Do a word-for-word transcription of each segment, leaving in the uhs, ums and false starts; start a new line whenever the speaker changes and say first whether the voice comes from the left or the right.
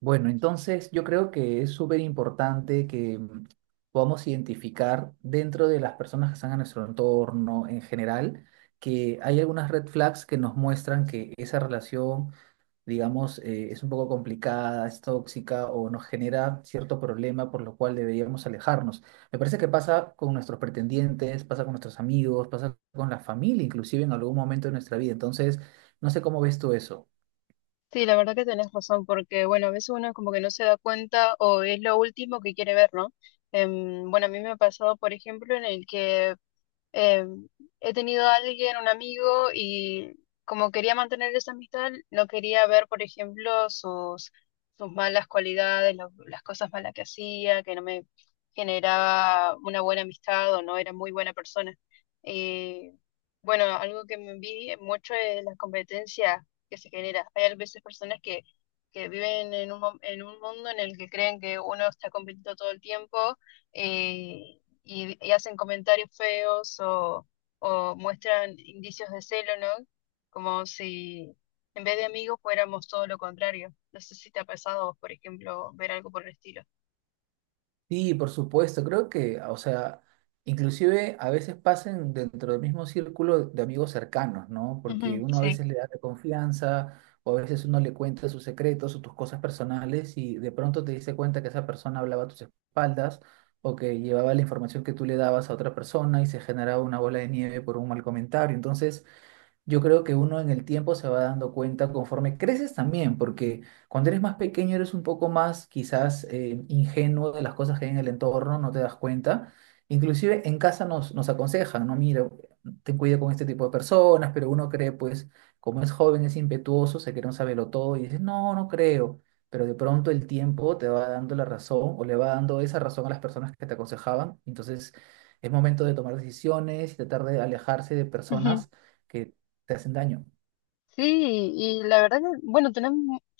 right: Bueno, entonces yo creo que es súper importante que mm, podamos identificar dentro de las personas que están en nuestro entorno en general, que hay algunas red flags que nos muestran que esa relación, digamos, eh, es un poco complicada, es tóxica o nos genera cierto problema por lo cual deberíamos alejarnos. Me parece que pasa con nuestros pretendientes, pasa con nuestros amigos, pasa con la familia, inclusive en algún momento de nuestra vida. Entonces, no sé cómo ves tú eso.
left: Sí, la verdad que tenés razón, porque bueno, a veces uno como que no se da cuenta o es lo último que quiere ver, ¿no? Em, bueno, a mí me ha pasado, por ejemplo, en el que eh, he tenido a alguien, un amigo, y como quería mantener esa amistad, no quería ver, por ejemplo, sus, sus malas cualidades, lo- las cosas malas que hacía, que no me generaba una buena amistad o no era muy buena persona. Eh, bueno, algo que me envidia mucho es la competencia que se genera. Hay a veces personas que, que viven en un, mo- en un mundo en el que creen que uno está compitiendo todo el tiempo, eh, y, y hacen comentarios feos o, o muestran indicios de celo, ¿no? Como si en vez de amigos fuéramos todo lo contrario. No sé si te ha pasado a vos, por ejemplo, ver algo por el estilo.
right: Sí, por supuesto, creo que, o sea, inclusive a veces pasan dentro del mismo círculo de amigos cercanos, ¿no? Porque
left: Ujú,
right: uno a
left: sí.
right: veces le da la confianza o a veces uno le cuenta sus secretos o tus cosas personales y de pronto te diste cuenta que esa persona hablaba a tus espaldas o que llevaba la información que tú le dabas a otra persona y se generaba una bola de nieve por un mal comentario. Entonces, yo creo que uno en el tiempo se va dando cuenta conforme creces también, porque cuando eres más pequeño eres un poco más quizás eh, ingenuo de las cosas que hay en el entorno, no te das cuenta. Inclusive en casa nos, nos aconsejan, no, mira, ten cuidado con este tipo de personas, pero uno cree, pues, como es joven, es impetuoso, se quiere un saberlo todo y dice, no, no creo. Pero de pronto el tiempo te va dando la razón o le va dando esa razón a las personas que te aconsejaban. Entonces es momento de tomar decisiones y tratar de alejarse de
left: Ujú.
right: personas que te hacen daño.
left: Sí, y la verdad que, bueno, tenés,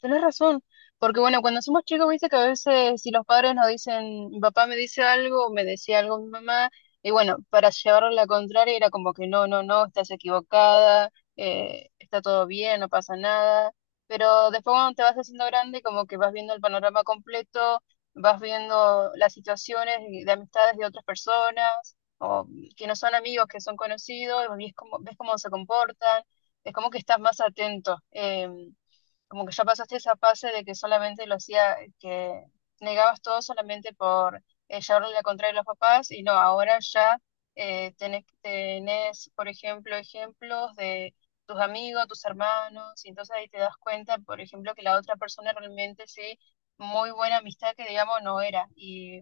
left: tenés razón, porque bueno, cuando somos chicos, viste que a veces si los padres nos dicen, "Mi papá me dice algo, o me decía algo mi mamá, y bueno, para llevarlo a la contraria era como que no, no, no, estás equivocada, eh, está todo bien, no pasa nada, pero después cuando te vas haciendo grande, como que vas viendo el panorama completo, vas viendo las situaciones y- de amistades de otras personas, o que no son amigos, que son conocidos, y es como, ves cómo se comportan, es como que estás más atento, eh, como que ya pasaste esa fase de que solamente lo hacía, que negabas todo solamente por eh, llevarle la contraria a los papás y no, ahora ya, eh, tenés, tenés, por ejemplo, ejemplos de tus amigos, tus hermanos, y entonces ahí te das cuenta, por ejemplo, que la otra persona realmente sí, muy buena amistad que digamos no era. Y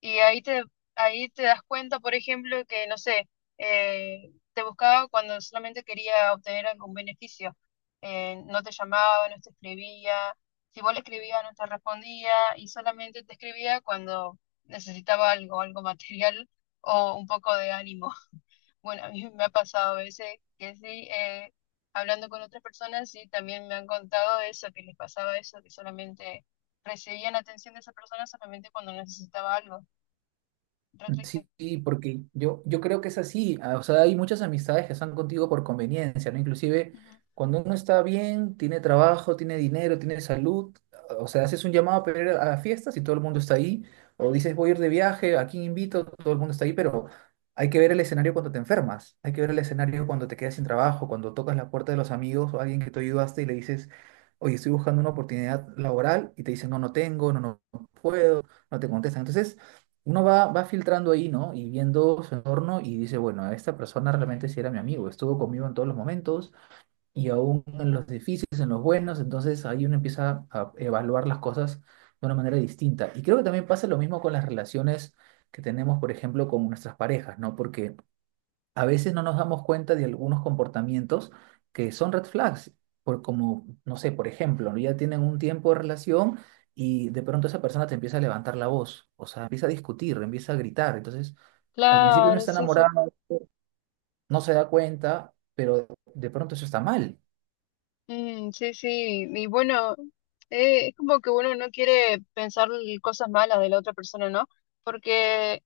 left: y ahí te, ahí te das cuenta, por ejemplo, que, no sé, eh, te buscaba cuando solamente quería obtener algún beneficio. Eh, no te llamaba, no te escribía. Si vos le escribías, no te respondía, y solamente te escribía cuando necesitaba algo, algo material o un poco de ánimo. Bueno, a mí me ha pasado a veces que sí, eh, hablando con otras personas, sí, también me han contado eso, que les pasaba eso, que solamente recibían atención de esa persona solamente cuando necesitaba algo.
right: Sí,
left: Restricción.
right: sí, porque yo, yo creo que es así. Ah, o sea, hay muchas amistades que están contigo por conveniencia, ¿no? Inclusive
left: Ujú.
right: cuando uno está bien, tiene trabajo, tiene dinero, tiene salud, ah, o sea, haces un llamado para ir a a fiestas y todo el mundo está ahí, o dices voy a ir de viaje, aquí invito, todo el mundo está ahí, pero hay que ver el escenario cuando te enfermas, hay que ver el escenario cuando te quedas sin trabajo, cuando tocas la puerta de los amigos o alguien que te ayudaste y le dices, oye, estoy buscando una oportunidad laboral y te dicen, no, no tengo, no, no puedo, no te contestan. Entonces uno va, va filtrando ahí, ¿no? Y viendo su entorno y dice, bueno, esta persona realmente sí era mi amigo, estuvo conmigo en todos los momentos y aún en los difíciles, en los buenos, entonces ahí uno empieza a evaluar las cosas de una manera distinta. Y creo que también pasa lo mismo con las relaciones que tenemos, por ejemplo, con nuestras parejas, ¿no? Porque a veces no nos damos cuenta de algunos comportamientos que son red flags, por como, no sé, por ejemplo, ¿no? Ya tienen un tiempo de relación y de pronto esa persona te empieza a levantar la voz, o sea, empieza a discutir, empieza a gritar, entonces al principio uno
left: Claro,
right: está
left: sí, sí.
right: enamorado, no se da cuenta, pero de pronto eso está mal.
left: Mm, sí, sí. Y bueno, eh, es como que uno no quiere pensar l- cosas malas de la otra persona, ¿no? Porque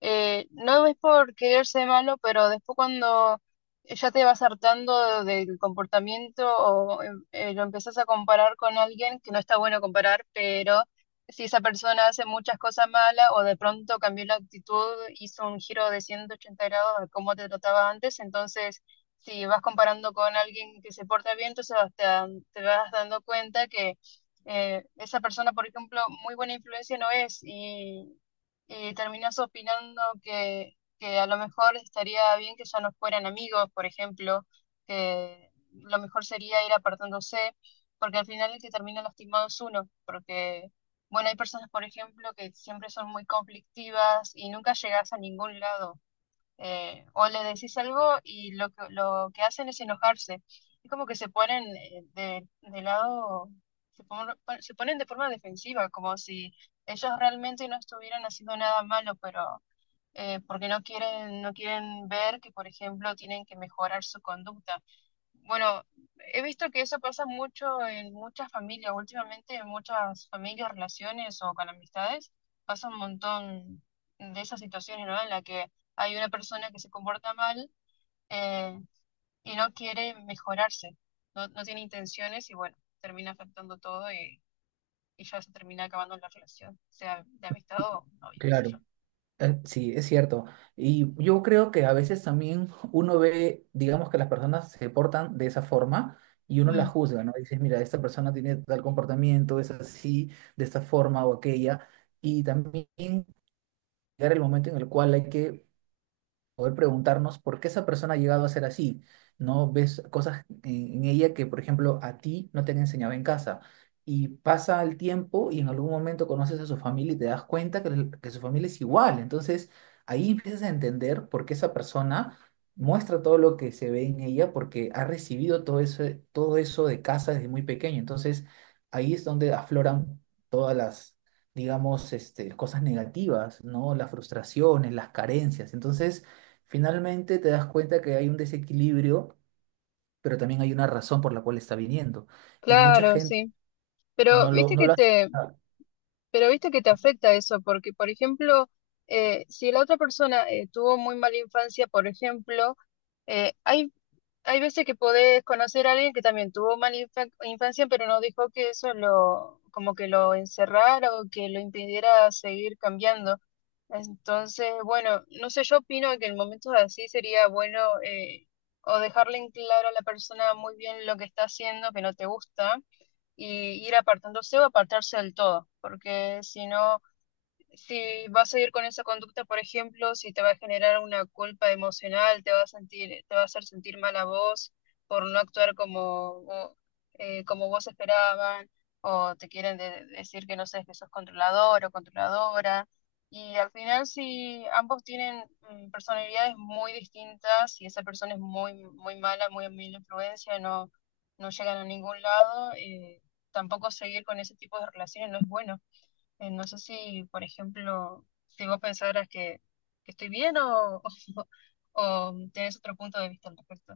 left: eh, no es por quererse malo, pero después cuando ya te vas hartando del comportamiento o eh, eh, lo empezás a comparar con alguien, que no está bueno comparar, pero si esa persona hace muchas cosas malas o de pronto cambió la actitud, hizo un giro de ciento ochenta grados a cómo te trataba antes, entonces si vas comparando con alguien que se porta bien, entonces hasta te vas dando cuenta que eh, esa persona, por ejemplo, muy buena influencia no es. Eh, terminás opinando que, que a lo mejor estaría bien que ya no fueran amigos, por ejemplo, que lo mejor sería ir apartándose, porque al final el que termina lastimado es uno, porque, bueno, hay personas, por ejemplo, que siempre son muy conflictivas y nunca llegas a ningún lado, eh, o le decís algo y lo que, lo que hacen es enojarse. Es como que se ponen eh, de, de lado, se, pon- se ponen de forma defensiva, como si ellos realmente no estuvieran haciendo nada malo, pero eh, porque no quieren, no quieren ver que, por ejemplo, tienen que mejorar su conducta. Bueno, he visto que eso pasa mucho en muchas familias, últimamente en muchas familias, relaciones o con amistades, pasa un montón de esas situaciones, ¿no? En la que hay una persona que se comporta mal, eh, y no quiere mejorarse, no, no tiene intenciones y bueno, termina afectando todo y, y ya se termina acabando la relación, sea de amistad o novios, qué sé
right: Claro.
left: yo.
right: Eh, Sí, es cierto. Y yo creo que a veces también uno ve, digamos que las personas se portan de esa forma y uno la
left: Mm.
right: juzga, ¿no? Dices, mira, esta persona tiene tal comportamiento, es así, de esta forma o aquella. Y también llegar el momento en el cual hay que poder preguntarnos por qué esa persona ha llegado a ser así, ¿no? Ves cosas en, en ella que, por ejemplo, a ti no te han enseñado en casa. Y pasa el tiempo y en algún momento conoces a su familia y te das cuenta que, el- que su familia es igual. Entonces, ahí empiezas a entender por qué esa persona muestra todo lo que se ve en ella porque ha recibido todo eso, todo eso de casa desde muy pequeño. Entonces, ahí es donde afloran todas las, digamos, este, cosas negativas, ¿no? Las frustraciones, las carencias. Entonces, finalmente te das cuenta que hay un desequilibrio, pero también hay una razón por la cual está viniendo. Y mucha
left: Claro,
right: gente
left: sí.
right: no
left: Pero
right: lo,
left: viste
right: no
left: que
right: lo hace.
left: te, Pero viste que te afecta eso, porque por ejemplo, eh, si la otra persona eh, tuvo muy mala infancia, por ejemplo, eh, hay hay veces que podés conocer a alguien que también tuvo mala infa- infancia, pero no dejó que eso lo, como que lo encerrara o que lo impidiera seguir cambiando. Entonces, bueno, no sé, yo opino que en momentos así sería bueno, eh, o dejarle en claro a la persona muy bien lo que está haciendo, que no te gusta, y ir apartándose o apartarse del todo, porque si no, si vas a ir con esa conducta, por ejemplo, si te va a generar una culpa emocional, te va a sentir, te va a hacer sentir mal a vos por no actuar como, vo- eh, como vos esperaban, o te quieren de- decir que no sé, que sos controlador o controladora. Y al final, si ambos tienen mm, personalidades muy distintas y esa persona es muy, muy mala, muy mala influencia, no, no llegan a ningún lado, eh, tampoco seguir con ese tipo de relaciones no es bueno. Eh, no sé si, por ejemplo, si vos pensaras que, que estoy bien o, o, tienes otro punto de vista al respecto.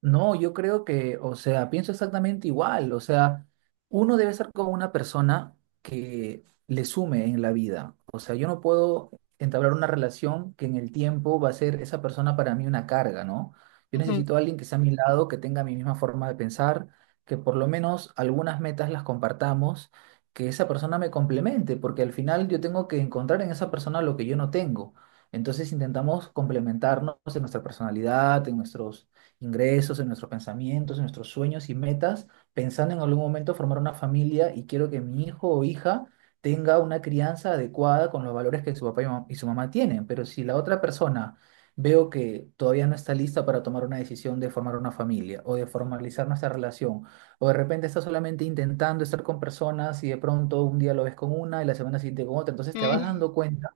right: No, yo creo que, o sea, pienso exactamente igual. O sea, uno debe ser como una persona que le sume en la vida. O sea, yo no puedo entablar una relación que en el tiempo va a ser esa persona para mí una carga, ¿no? Yo
left: Ujú.
right: necesito a alguien que sea a mi lado, que tenga mi misma forma de pensar, que por lo menos algunas metas las compartamos, que esa persona me complemente, porque al final yo tengo que encontrar en esa persona lo que yo no tengo. Entonces intentamos complementarnos en nuestra personalidad, en nuestros ingresos, en nuestros pensamientos, en nuestros sueños y metas, pensando en algún momento formar una familia y quiero que mi hijo o hija tenga una crianza adecuada con los valores que su papá y mam- y su mamá tienen. Pero si la otra persona veo que todavía no está lista para tomar una decisión de formar una familia o de formalizar nuestra relación, o de repente está solamente intentando estar con personas y de pronto un día lo ves con una y la semana siguiente con otra, entonces te vas
left: Mm,
right: dando cuenta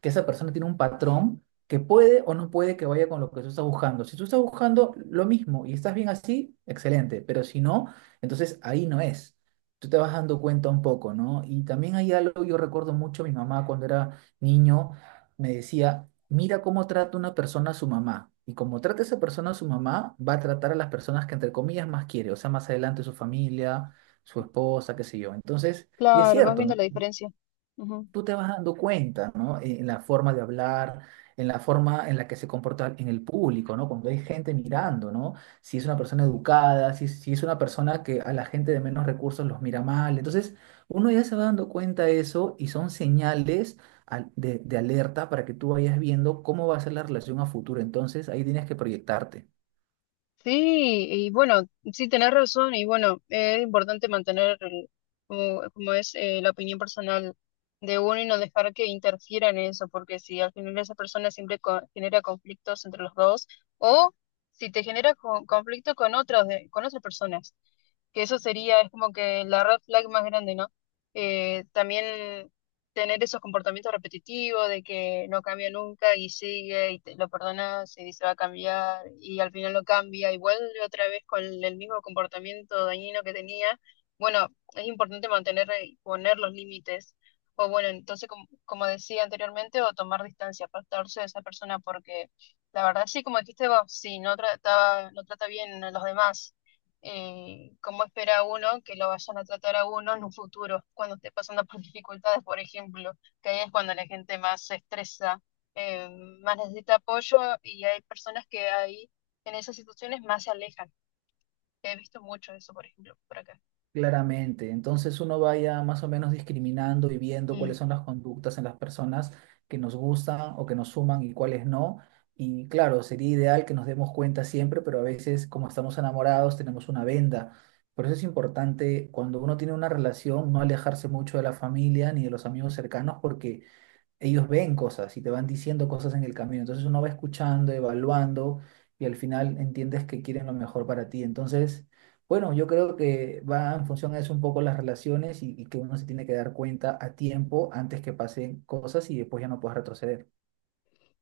right: que esa persona tiene un patrón que puede o no puede que vaya con lo que tú estás buscando. Si tú estás buscando lo mismo y estás bien así, excelente, pero si no, entonces ahí no es. Tú te vas dando cuenta un poco, ¿no? Y también hay algo, yo recuerdo mucho, mi mamá cuando era niño me decía, mira cómo trata una persona a su mamá. Y como trata esa persona a su mamá, va a tratar a las personas que entre comillas más quiere, o sea, más adelante su familia, su esposa, qué sé yo. Entonces, y es
left: Claro, vas
right: cierto,
left: viendo
right: ¿no?
left: la diferencia. Ujú.
right: Tú te vas dando cuenta, ¿no? En la forma de hablar, en la forma en la que se comporta en el público, ¿no? Cuando hay gente mirando, ¿no? Si es una persona educada, si, si es una persona que a la gente de menos recursos los mira mal. Entonces, uno ya se va dando cuenta de eso y son señales al- de, de alerta para que tú vayas viendo cómo va a ser la relación a futuro. Entonces, ahí tienes que proyectarte.
left: Sí, y bueno, sí, tenés razón, y bueno, eh, es importante mantener el- como, como es, eh, la opinión personal de uno y no dejar que interfiera en eso, porque si al final esa persona siempre co- genera conflictos entre los dos, o si te genera co- conflicto con otros, de- con otras personas, que eso sería, es como que la red flag más grande, ¿no? Eh, también tener esos comportamientos repetitivos de que no cambia nunca y sigue y te lo perdonas y dice va a cambiar y al final lo cambia y vuelve otra vez con el mismo comportamiento dañino que tenía. Bueno, es importante mantener y poner los límites. O bueno, entonces, como, como decía anteriormente, o tomar distancia, apartarse de esa persona porque la verdad sí, como dijiste vos, sí, no trataba, no trata bien a los demás, eh, cómo espera uno que lo vayan a tratar a uno en un futuro, cuando esté pasando por dificultades, por ejemplo, que ahí es cuando la gente más se estresa, eh, más necesita apoyo y hay personas que ahí en esas situaciones más se alejan. He visto mucho eso, por ejemplo, por acá.
right: Claramente. Entonces uno vaya más o menos discriminando y viendo cuáles son las conductas en las personas que nos gustan o que nos suman y cuáles no. Y claro, sería ideal que nos demos cuenta siempre, pero a veces como estamos enamorados tenemos una venda. Por eso es importante cuando uno tiene una relación no alejarse mucho de la familia ni de los amigos cercanos porque ellos ven cosas y te van diciendo cosas en el camino. Entonces uno va escuchando, evaluando y al final entiendes que quieren lo mejor para ti. Entonces, bueno, yo creo que va en función a eso un poco las relaciones y, y que uno se tiene que dar cuenta a tiempo antes que pasen cosas y después ya no puedes retroceder.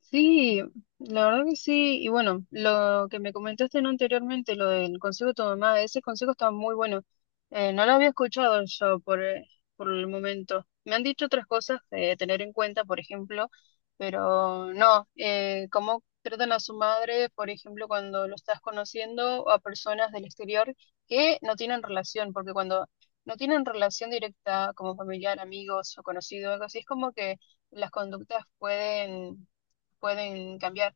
left: Sí, la verdad que sí. Y bueno, lo que me comentaste ¿no? anteriormente, lo del consejo de tu mamá, ese consejo está muy bueno. Eh, no lo había escuchado yo por, eh, por el momento. Me han dicho otras cosas de tener en cuenta, por ejemplo, pero no, eh, cómo tratan a su madre, por ejemplo, cuando lo estás conociendo o a personas del exterior que no tienen relación, porque cuando no tienen relación directa como familiar, amigos o conocido, algo así, es como que las conductas pueden pueden cambiar.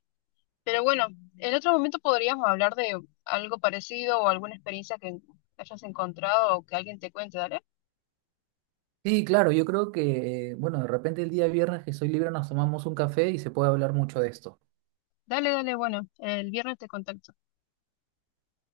left: Pero bueno, en otro momento podríamos hablar de algo parecido o alguna experiencia que hayas encontrado o que alguien te cuente, ¿dale?
right: Sí, claro, yo creo que, eh, bueno, de repente el día viernes que soy libre nos tomamos un café y se puede hablar mucho de esto.
left: Dale, dale, bueno, el viernes te contacto.